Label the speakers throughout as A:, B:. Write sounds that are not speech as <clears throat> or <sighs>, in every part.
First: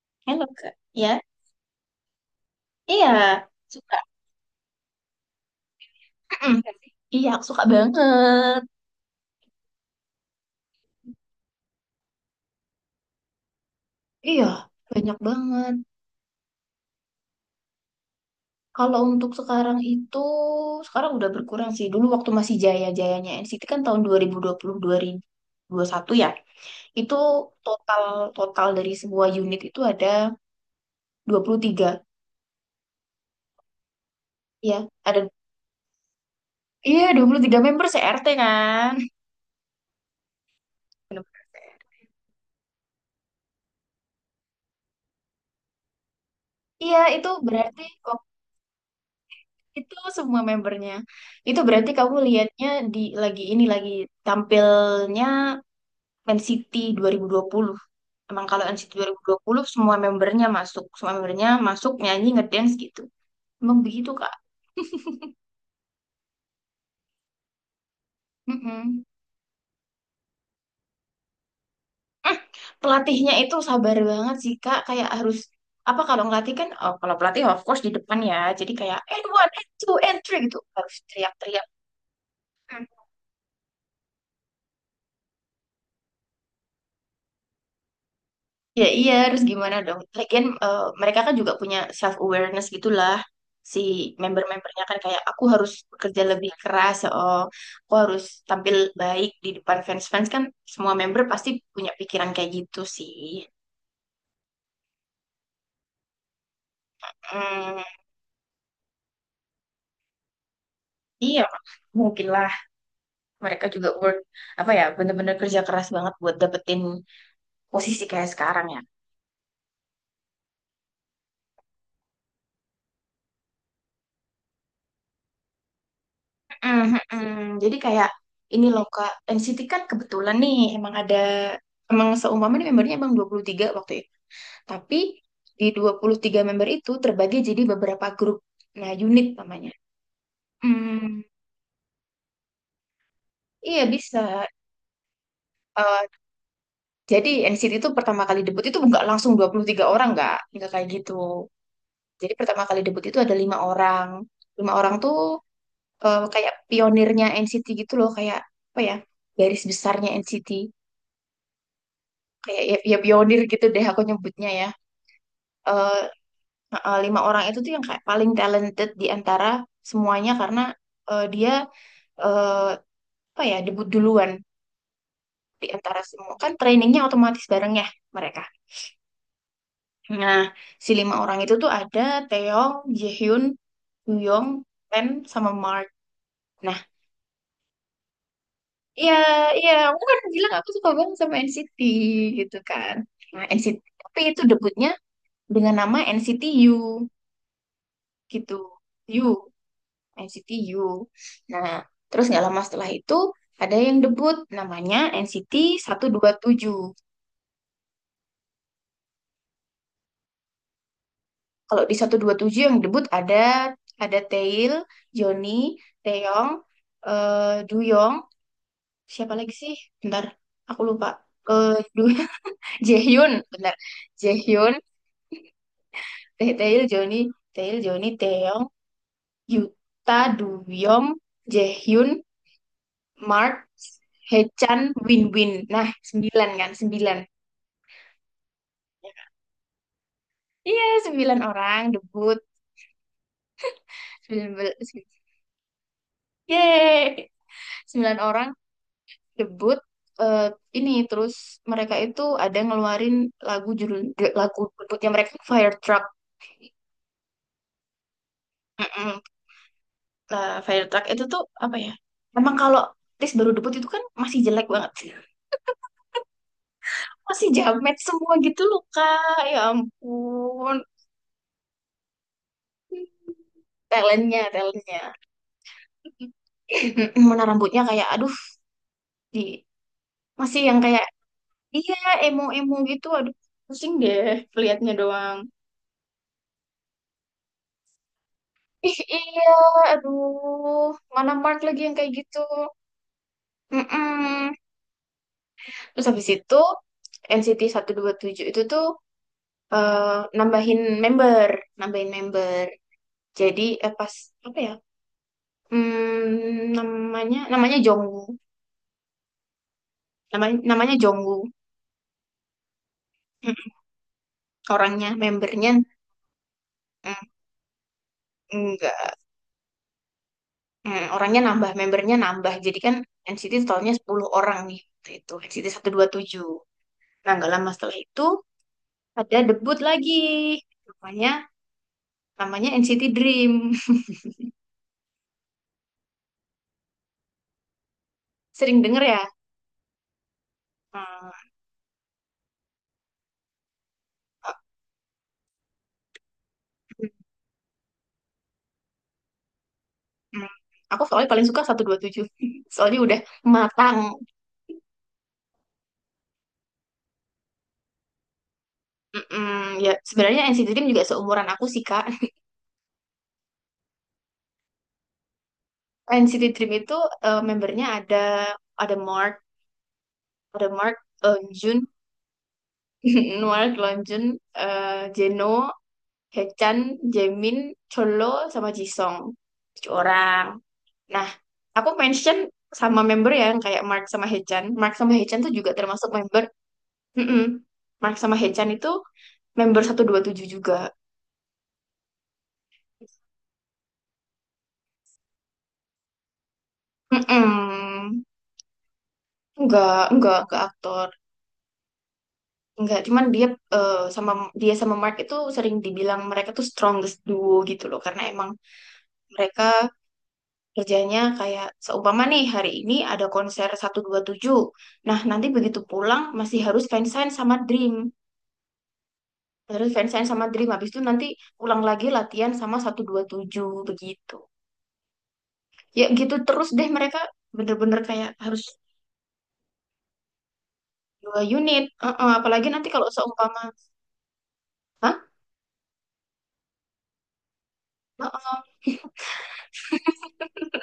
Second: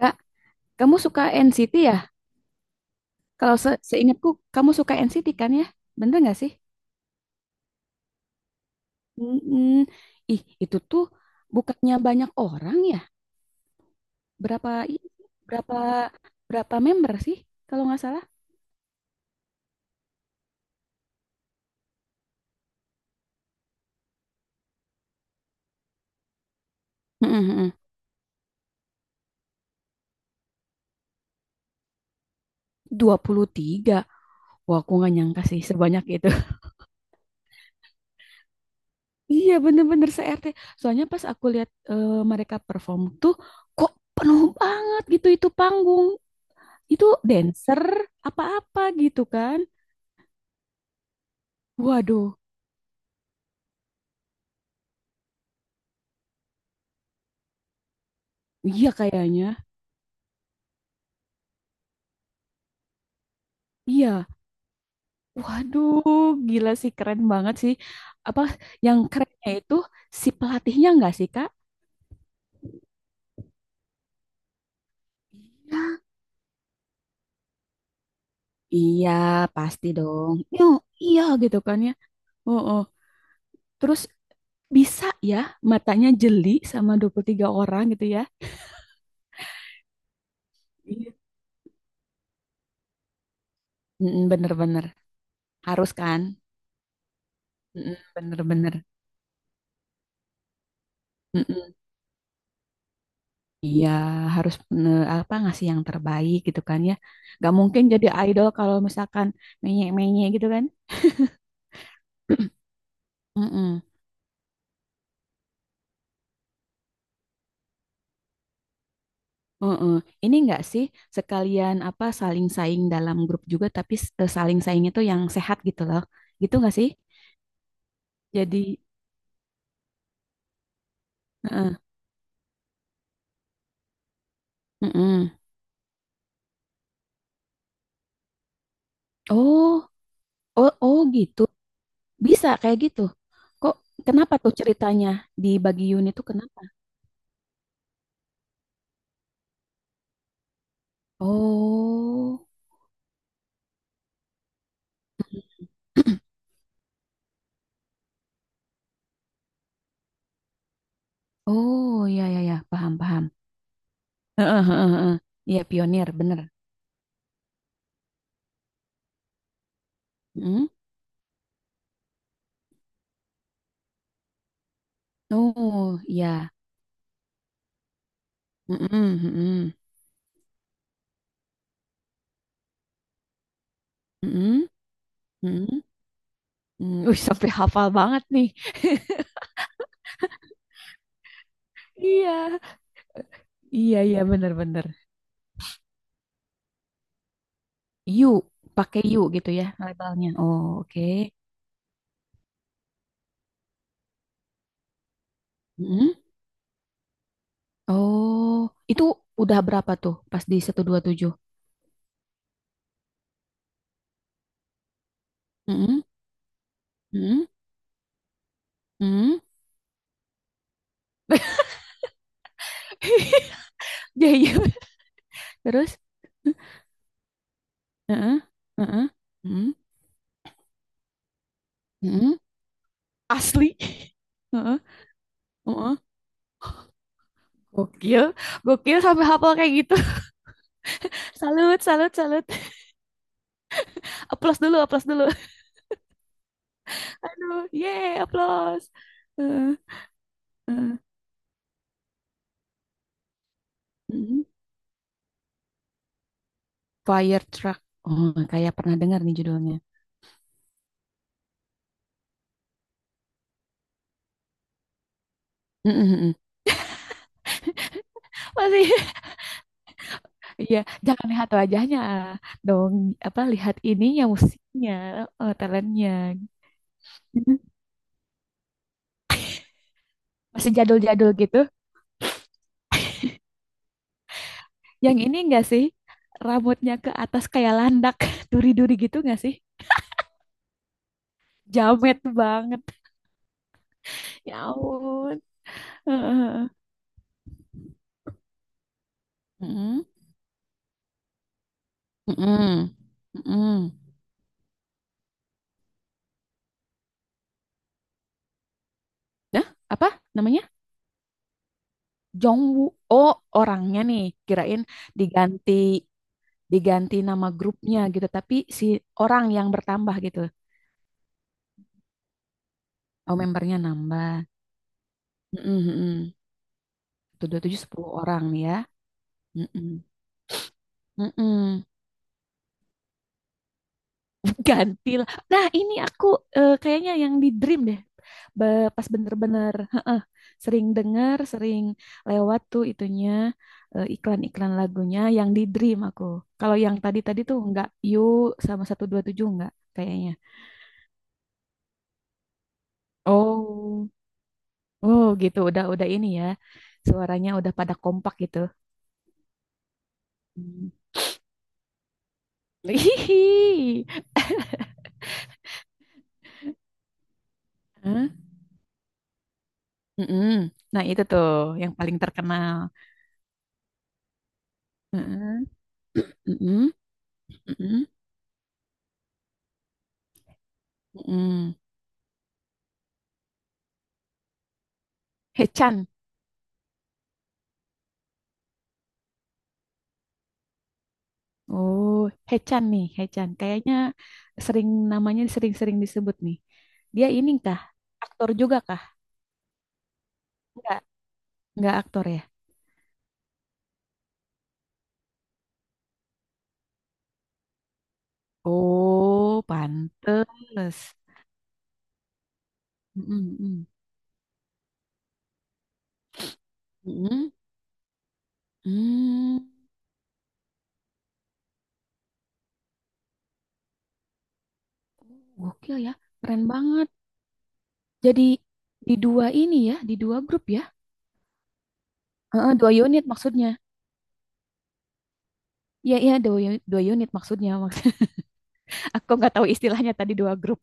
A: Kak,
B: Hello Kak.
A: kamu
B: Ya,
A: suka NCT ya?
B: iya
A: Kalau
B: suka.
A: seingatku, kamu suka NCT kan ya? Bener nggak sih?
B: Mm-mm. Iya, aku suka banget.
A: Mm-mm. Ih, itu tuh bukannya banyak orang ya?
B: Iya,
A: Berapa i-
B: banyak banget.
A: berapa berapa member sih? Kalau nggak salah?
B: Kalau untuk sekarang itu, sekarang udah berkurang sih. Dulu waktu masih jaya-jayanya NCT kan tahun dua dua dua puluh dua ribu ribu puluh puluh satu ya. Itu
A: Mm-mm-mm.
B: total total dari semua unit itu ada 23.
A: 23.
B: Iya,
A: Wah, aku nggak
B: ada
A: nyangka sih sebanyak itu. <laughs>
B: iya 23 member CRT kan.
A: Iya, bener-bener se-RT. Soalnya
B: <laughs> Bener.
A: pas aku lihat mereka perform tuh, kok penuh banget gitu itu panggung.
B: Iya,
A: Itu
B: itu
A: dancer
B: berarti...
A: apa-apa gitu kan?
B: Itu semua membernya. Itu berarti kamu
A: Waduh,
B: lihatnya di lagi ini lagi tampilnya Man City 2020. Emang kalau Man
A: iya
B: City
A: kayaknya.
B: 2020 semua membernya masuk nyanyi ngedance gitu. Emang begitu
A: Iya,
B: Kak.
A: waduh, gila sih keren banget sih. Apa yang
B: Mm-mm.
A: kerennya itu si pelatihnya nggak sih, Kak?
B: Eh, Pelatihnya itu sabar banget sih Kak, kayak harus
A: Iya,
B: apa kalau ngelatih kan. Oh, kalau pelatih of course di depan ya. Jadi kayak
A: iya,
B: and one, and
A: pasti
B: two, and
A: dong.
B: three gitu
A: Yo
B: harus
A: iya gitu
B: teriak-teriak.
A: kan ya. Oh, oh.
B: Hmm.
A: Terus bisa ya matanya jeli sama 23 orang gitu ya.
B: Ya iya, harus gimana dong? Lagian
A: Iya.
B: mereka kan juga punya self awareness gitulah, si
A: Mm-mm,
B: member-membernya
A: bener-bener.
B: kan kayak aku harus
A: Harus kan?
B: bekerja lebih keras, ya oh, aku
A: Mm-mm,
B: harus tampil
A: bener-bener.
B: baik di depan fans-fans kan, semua member pasti
A: Mm-mm.
B: punya pikiran kayak gitu sih.
A: Iya, harus apa ngasih yang terbaik gitu kan ya. Gak
B: Hmm,
A: mungkin jadi idol kalau misalkan menye-menye gitu kan.
B: iya, mungkinlah
A: <clears throat>
B: mereka
A: Mm-mm.
B: juga work, apa ya, bener-bener kerja keras banget buat dapetin posisi kayak sekarang ya.
A: Heeh. Ini enggak sih sekalian apa saling saing dalam grup juga tapi saling saing itu yang sehat gitu loh. Gitu enggak
B: Mm,
A: sih?
B: mm, mm. Jadi kayak ini
A: Jadi
B: loh Kak, NCT kan kebetulan nih emang ada, emang seumpama nih membernya emang 23 waktu itu. Tapi
A: mm-mm.
B: di 23 member itu terbagi jadi beberapa grup. Nah, unit namanya.
A: Oh, oh, oh
B: Hmm,
A: gitu. Bisa kayak gitu. Kok
B: iya bisa.
A: kenapa tuh ceritanya di bagi
B: Eh,
A: unit tuh kenapa?
B: jadi NCT itu pertama kali debut itu nggak langsung 23 orang, nggak kayak gitu. Jadi
A: Oh.
B: pertama kali debut itu ada 5 orang. 5 orang tuh
A: <clears throat>
B: kayak pionirnya NCT gitu loh, kayak apa ya? Garis besarnya NCT.
A: Oh, ya ya ya,
B: Kayak ya, ya
A: paham paham.
B: pionir gitu deh aku nyebutnya
A: Heeh,
B: ya.
A: heeh, heeh. Iya pionir, bener.
B: Lima orang itu tuh yang kayak paling talented di antara semuanya, karena
A: Mm.
B: dia, eh, apa ya, debut duluan di antara
A: Oh,
B: semua,
A: iya.
B: kan trainingnya otomatis bareng ya mereka.
A: Mm-mm, mm-mm,
B: Nah, si 5 orang itu tuh ada Taeyong, Jaehyun, Yong,
A: mm-mm,
B: Pen, sama
A: mm-mm,
B: Mark. Nah,
A: mm. Wih, sampai hafal banget nih.
B: iya, iya, aku kan bilang aku suka banget sama NCT
A: <laughs>
B: gitu
A: Iya.
B: kan. Nah NCT,
A: Iya,
B: tapi
A: iya,
B: itu
A: bener-bener.
B: debutnya dengan nama NCT U
A: Yu,
B: gitu.
A: pakai yu
B: U.
A: gitu ya labelnya.
B: NCT
A: Oh,
B: U.
A: oke.
B: Nah, terus nggak lama setelah itu ada yang debut namanya NCT
A: Mm-mm.
B: tujuh.
A: Oh, itu udah berapa tuh pas di 127?
B: Kalau di satu dua tujuh yang debut ada Tail, Johnny,
A: Mm-mm.
B: Taeyong,
A: Mm-mm.
B: Duyong, siapa
A: Mm-mm.
B: lagi sih? Bentar, aku lupa. Eh Du <laughs> Jaehyun,
A: <laughs>
B: bentar.
A: Ya, iya.
B: Jaehyun,
A: Terus?
B: Tail, Johnny, Tail, Johnny,
A: Heeh,
B: Taeyong,
A: heeh, heeh,
B: Yuta, Duyong, Jaehyun,
A: heeh.
B: Mark,
A: Asli. Heeh,
B: Hechan, Win-Win. Nah,
A: heeh.
B: sembilan kan, sembilan.
A: Gokil, gokil sampai hafal kayak gitu.
B: Iya,
A: <laughs>
B: 9 orang
A: Salut, salut,
B: debut.
A: salut.
B: Sembilan,
A: Applause
B: bel-
A: dulu, applause dulu.
B: Yeay.
A: Aduh, yeay,
B: 9 orang
A: applause. Heeh,
B: debut. eh, ini terus mereka itu ada ngeluarin lagu, judul
A: heeh.
B: lagu debutnya mereka Fire Truck.
A: Fire Truck. Oh, kayak pernah
B: Mm-mm.
A: dengar nih judulnya.
B: Nah, Fire Truck itu tuh apa ya? Emang kalau Tis baru debut itu kan masih jelek banget.
A: Mm, mm, mm.
B: Masih jamet semua gitu loh,
A: Masih,
B: Kak. Ya
A: <laughs>
B: ampun.
A: iya. Jangan lihat wajahnya dong. Apa lihat ininya
B: Talentnya,
A: musiknya,
B: talentnya.
A: talentnya.
B: <laughs> Mana rambutnya
A: <laughs>
B: kayak aduh di masih
A: Masih
B: yang kayak...
A: jadul-jadul gitu.
B: Iya, emo-emo gitu. Aduh, pusing deh kelihatnya
A: Yang ini
B: doang.
A: enggak sih? Rambutnya ke atas kayak landak, <laughs> duri-duri
B: Ih,
A: gitu enggak
B: iya,
A: sih?
B: aduh. Mana Mark lagi yang kayak
A: Jamet
B: gitu?
A: banget.
B: Mm-mm.
A: Ya ampun.
B: Terus
A: <laughs>
B: habis itu,
A: Mm,
B: NCT tujuh itu tuh eh, nambahin member. Nambahin member.
A: mm, mm,
B: Jadi,
A: mm.
B: pas, apa ya? Hmm, namanya Jongwoo.
A: Nah, apa namanya?
B: Namanya Jongwoo.
A: Jongwoo. Oh,
B: Mm.
A: orangnya nih. Kirain
B: Orangnya, membernya.
A: diganti diganti
B: Mm,
A: nama grupnya gitu tapi si
B: enggak.
A: orang yang bertambah gitu
B: Hmm, orangnya nambah, membernya nambah. Jadi kan
A: oh
B: NCT
A: membernya
B: totalnya 10
A: nambah.
B: orang nih. Waktu itu NCT
A: Mm-mm, mm-mm.
B: 127. Nah,
A: Satu,
B: gak
A: dua
B: lama
A: tujuh
B: setelah
A: sepuluh
B: itu
A: orang nih ya.
B: ada debut
A: Mm-mm,
B: lagi. Namanya
A: mm-mm.
B: Namanya NCT Dream.
A: <laughs> Ganti lah nah ini aku kayaknya yang di dream deh.
B: <laughs> Sering denger
A: Pas
B: ya?
A: bener-bener heeh, sering denger
B: Hmm,
A: sering lewat tuh itunya
B: aku
A: iklan-iklan lagunya yang di dream aku kalau yang tadi-tadi tuh enggak you sama satu dua tujuh enggak kayaknya.
B: hmm. Aku soalnya paling suka 127. <laughs> Soalnya udah matang.
A: Oh, oh gitu, udah ini ya. Suaranya udah pada kompak gitu.
B: Mm-mm, ya sebenarnya NCT Dream
A: Hmm.
B: juga seumuran aku sih, Kak.
A: <laughs>
B: <laughs> NCT Dream itu membernya
A: Hah?
B: ada, ada Mark,
A: Mm-mm.
B: ada Mark,
A: Nah itu tuh
B: Jun,
A: yang paling terkenal.
B: <laughs> Mark, Lonjun, eh,
A: Mm-mm.
B: Jeno, Hechan,
A: Mm-mm.
B: Jaemin,
A: Mm-mm.
B: Cholo, sama Jisung. 7 orang. Nah,
A: Mm-mm.
B: aku mention sama member ya, yang kayak Mark sama Hechan. Mark sama Hechan tuh juga
A: Hechan.
B: termasuk member. Mm-mm. Mark sama Hechan itu member 127 juga.
A: Oh, Hechan nih, Hechan. Kayaknya sering namanya sering-sering disebut nih. Dia ini kah?
B: Mm-mm.
A: Aktor juga kah?
B: Enggak
A: Enggak,
B: aktor.
A: enggak aktor ya.
B: Enggak, cuman dia eh, sama dia sama Mark itu sering dibilang mereka tuh strongest duo gitu loh, karena emang mereka
A: Oh, pantes.
B: kerjanya kayak seumpama nih hari ini ada konser
A: Mm-mm.
B: 127. Nah, nanti begitu pulang masih harus fansign
A: Mm-mm.
B: sama Dream.
A: Mm.
B: Harus fansign sama Dream. Habis itu nanti pulang lagi latihan sama 127 begitu.
A: Gokil
B: Ya
A: ya,
B: gitu
A: keren
B: terus deh
A: banget.
B: mereka bener-bener kayak
A: Jadi
B: harus
A: di dua ini ya, di dua grup ya.
B: 2 unit. Heeh, apalagi
A: Heeh,
B: nanti
A: dua
B: kalau
A: unit
B: seumpama...
A: maksudnya.
B: Hah?
A: Iya, iya, dua unit maksudnya. <laughs> Maksud,
B: Heeh,
A: aku nggak tahu istilahnya tadi dua grup.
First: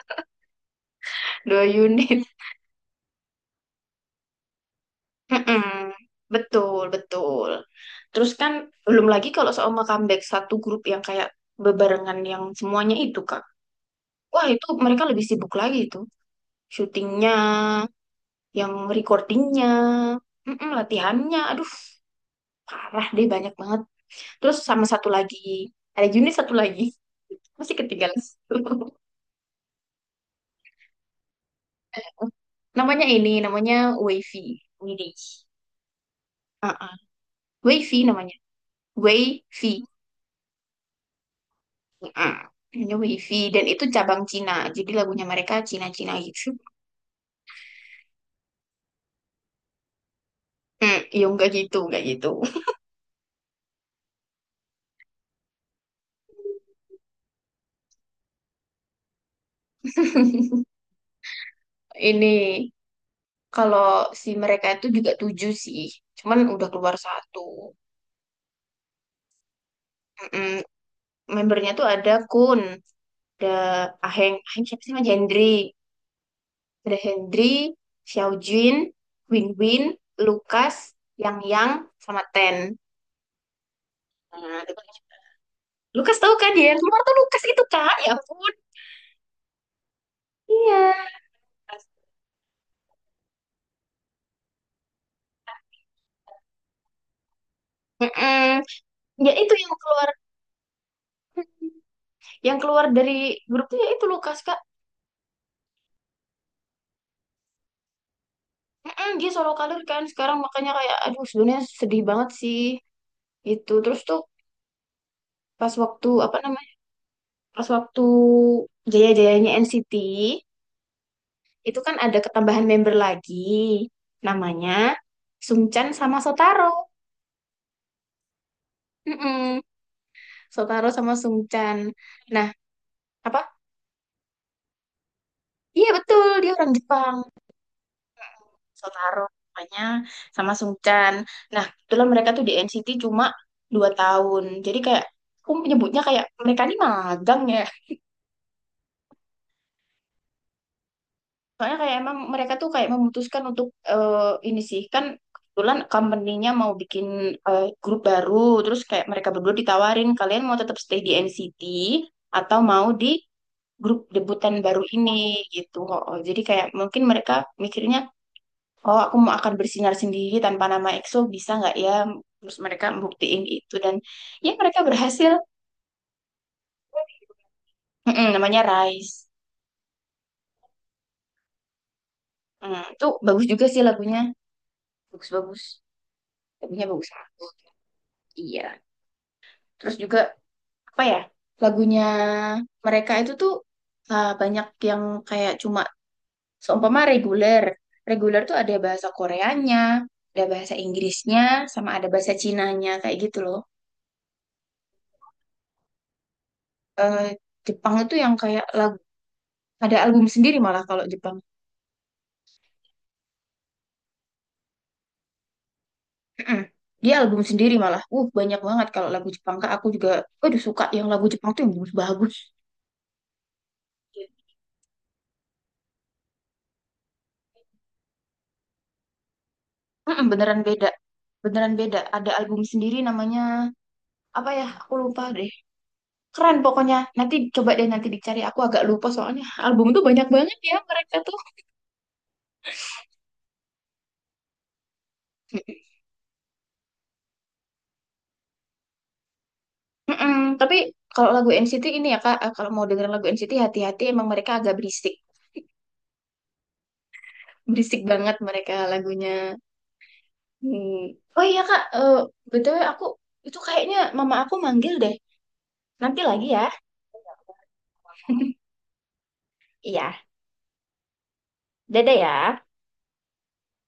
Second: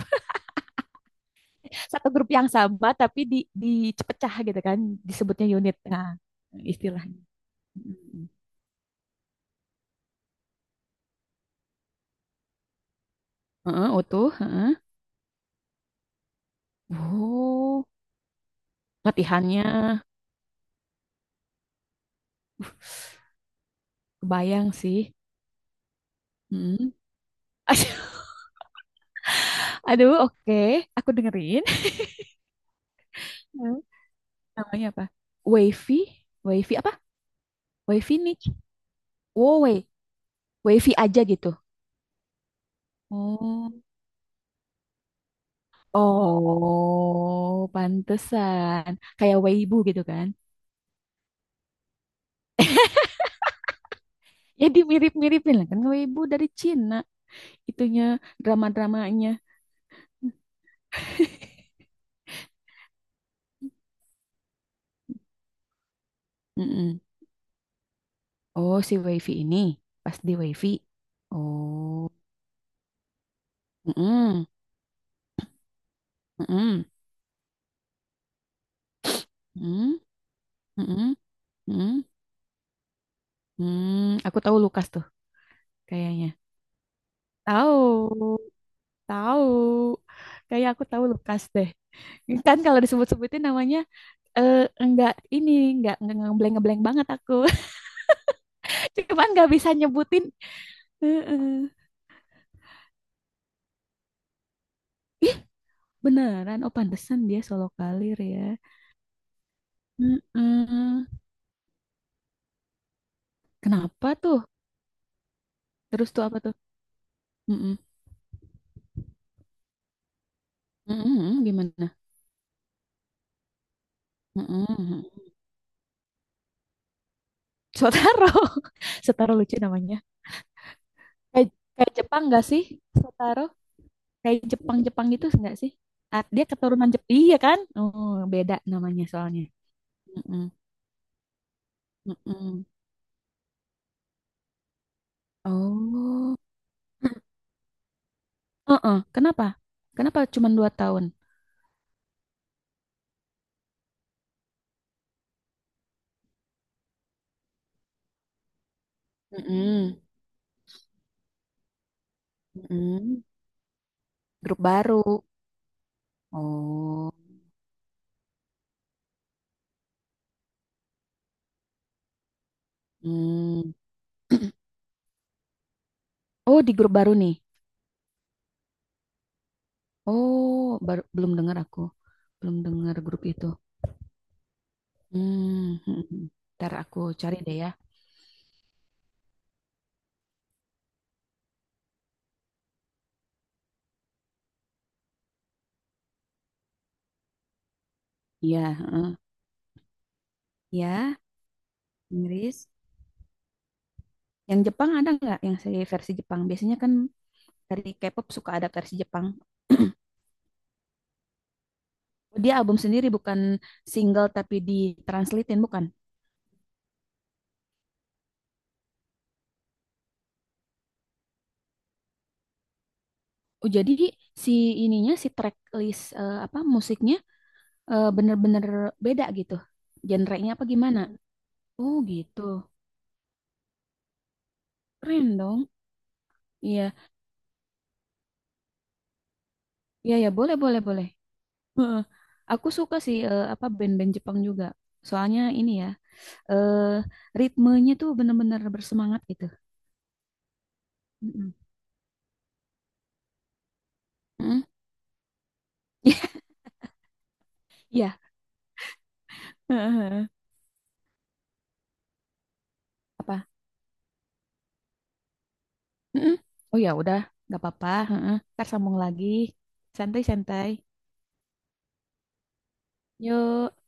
B: dua
A: <laughs> Satu
B: unit.
A: grup yang sama tapi dipecah gitu kan, disebutnya
B: <laughs> Heeh.
A: unit. Nah,
B: Betul,
A: istilahnya.
B: betul.
A: Mm.
B: Terus kan belum lagi kalau seumpama comeback satu grup yang kayak bebarengan yang semuanya itu.
A: Heeh, utuh,
B: Wah, itu
A: heeh.
B: mereka lebih sibuk lagi itu. Syutingnya,
A: Oh,
B: yang recordingnya,
A: latihannya.
B: mm-mm, latihannya. Aduh, parah deh
A: <sighs>
B: banyak banget. Terus
A: Kebayang
B: sama
A: sih.
B: satu lagi, ada unit satu lagi.
A: Mm.
B: <laughs> Masih ketinggalan
A: <laughs>
B: satu.
A: Aduh, oke. Aku dengerin.
B: <laughs> Namanya
A: Hmm.
B: Wavy.
A: Namanya apa?
B: Widi.
A: Wavy? Wavy apa?
B: Uh-uh. Wavy
A: Wavy
B: namanya.
A: niche? Wow,
B: Wavy.
A: Wavy aja gitu.
B: Uh, Namanya Wavy. Dan
A: Oh,
B: itu cabang Cina. Jadi lagunya mereka Cina-Cina gitu.
A: oh, pantesan. Kayak Weibo gitu kan?
B: Hmm, iya enggak gitu, enggak gitu.
A: Ya dimirip-miripin lah kan Weibo dari Cina. Itunya drama-dramanya.
B: <laughs> Ini kalau si mereka itu juga tujuh sih, cuman udah keluar
A: Mm-mm.
B: satu.
A: Oh, si Wifi ini pas di
B: Mm-mm.
A: Wifi.
B: Membernya tuh
A: Oh,
B: ada Kun, ada Aheng,
A: mm-mm.
B: Aheng siapa sih? Mas Hendry,
A: Mm-mm.
B: ada Hendry, Xiaojun, Win Win,
A: Mm-mm.
B: Lukas,
A: Mm-mm.
B: Yang,
A: Mm-mm.
B: sama Ten.
A: Hmm, aku tahu
B: Nah, itu
A: Lukas
B: kan-
A: tuh
B: Lukas
A: kayaknya.
B: tahu kan, dia yang keluar tuh Lukas itu kan? Ya
A: Tahu.
B: ampun.
A: Tahu. Kayak aku
B: Iya.
A: tahu Lukas deh. Kan kalau disebut-sebutin namanya eh enggak ini enggak ngebleng-ngebleng banget aku.
B: Mm-mm.
A: <laughs> Cuman
B: Ya
A: nggak
B: itu
A: bisa nyebutin. Heeh.
B: yang keluar dari grupnya ya itu Lukas Kak.
A: Ih, beneran oh pantesan dia solo kalir ya.
B: Mm-mm, dia solo karir kan sekarang, makanya kayak
A: Heeh.
B: aduh sebenarnya sedih banget sih. Itu terus
A: Kenapa
B: tuh
A: tuh?
B: pas waktu
A: Terus tuh
B: apa
A: apa tuh?
B: namanya? Pas
A: Heeh.
B: waktu jaya-jayanya NCT
A: Heeh,
B: itu kan
A: gimana?
B: ada ketambahan member lagi namanya
A: Heeh.
B: Sungchan sama Sotaro.
A: Sotaro. <laughs> Sotaro lucu
B: Mm-mm.
A: namanya.
B: Sotaro sama
A: Kayak
B: Sungchan.
A: kayak Jepang nggak
B: Nah,
A: sih?
B: apa?
A: Sotaro. Kayak Jepang-Jepang gitu enggak sih?
B: Iya
A: Ah,
B: betul,
A: dia
B: dia orang
A: keturunan Jepang,
B: Jepang.
A: iya kan? Oh, beda namanya
B: Sotaro
A: soalnya.
B: namanya
A: Mm-mm.
B: sama Sungchan. Nah, kebetulan mereka tuh di
A: Mm-mm.
B: NCT cuma 2 tahun. Jadi kayak aku menyebutnya kayak
A: Oh,
B: mereka ini magang ya.
A: heeh. Kenapa? Kenapa cuma 2 tahun?
B: Soalnya kayak emang mereka tuh kayak memutuskan untuk ini sih kan kebetulan company-nya mau bikin grup baru, terus kayak mereka berdua
A: Mm-mm.
B: ditawarin kalian mau tetap stay di NCT atau mau di
A: Mm-mm.
B: grup
A: Grup
B: debutan baru
A: baru.
B: ini gitu. Oh, jadi kayak mungkin
A: Oh,
B: mereka mikirnya oh aku mau akan bersinar sendiri tanpa nama EXO bisa nggak ya? Terus mereka buktiin
A: mm.
B: itu dan ya mereka berhasil.
A: Oh di grup baru nih.
B: Mm-mm, namanya Rise.
A: Oh, baru, belum dengar aku, belum
B: Mm,
A: dengar
B: itu
A: grup
B: bagus
A: itu.
B: juga sih lagunya. Bagus-bagus.
A: Hmm, <laughs> ntar
B: Lagunya
A: aku
B: bagus
A: cari
B: banget.
A: deh ya.
B: Iya. Terus juga apa ya lagunya mereka itu tuh banyak yang kayak cuma seumpama reguler. Reguler tuh ada
A: Iya,
B: bahasa Koreanya, ada bahasa
A: ya
B: Inggrisnya, sama ada bahasa
A: Inggris.
B: Cinanya kayak gitu loh.
A: Yang Jepang ada nggak? Yang seri versi Jepang biasanya kan
B: Eh,
A: dari
B: Jepang itu
A: K-pop
B: yang
A: suka
B: kayak
A: ada versi
B: lagu
A: Jepang.
B: ada album sendiri malah kalau Jepang.
A: Dia album sendiri bukan single tapi ditranslatein bukan.
B: Mm-mm. Dia album sendiri malah. Banyak banget kalau lagu Jepang. Kak, aku juga aduh suka yang lagu Jepang tuh yang bagus-bagus.
A: Oh, jadi si ininya si track list apa musiknya bener-bener beda gitu.
B: Mm-mm,
A: Genre nya
B: beneran
A: apa
B: beda.
A: gimana?
B: Beneran
A: Oh
B: beda. Ada
A: gitu.
B: album sendiri namanya apa ya? Aku lupa
A: Keren
B: deh.
A: dong.
B: Keren
A: Iya,
B: pokoknya. Nanti coba deh nanti dicari. Aku agak lupa soalnya album tuh
A: iya
B: banyak
A: ya boleh
B: banget ya
A: boleh boleh.
B: mereka tuh.
A: Heeh. Aku suka sih apa band-band Jepang juga. Soalnya ini ya, eh ritmenya tuh bener-bener bersemangat gitu.
B: Mm-mm. Tapi kalau lagu
A: Mm-mm.
B: NCT ini ya Kak, kalau mau dengerin lagu NCT hati-hati emang mereka
A: Mm-mm.
B: agak berisik.
A: <laughs>
B: Berisik
A: Iya.
B: banget mereka lagunya.
A: Heeh.
B: Hmm. Oh iya Kak, BTW aku
A: Apa
B: itu kayaknya mama aku manggil deh. Nanti
A: mm.
B: lagi ya.
A: Oh ya udah, nggak apa-apa. Heeh. Ntar
B: <laughs>
A: sambung lagi.
B: Iya,
A: Santai-santai.
B: dadah ya.
A: Yuk.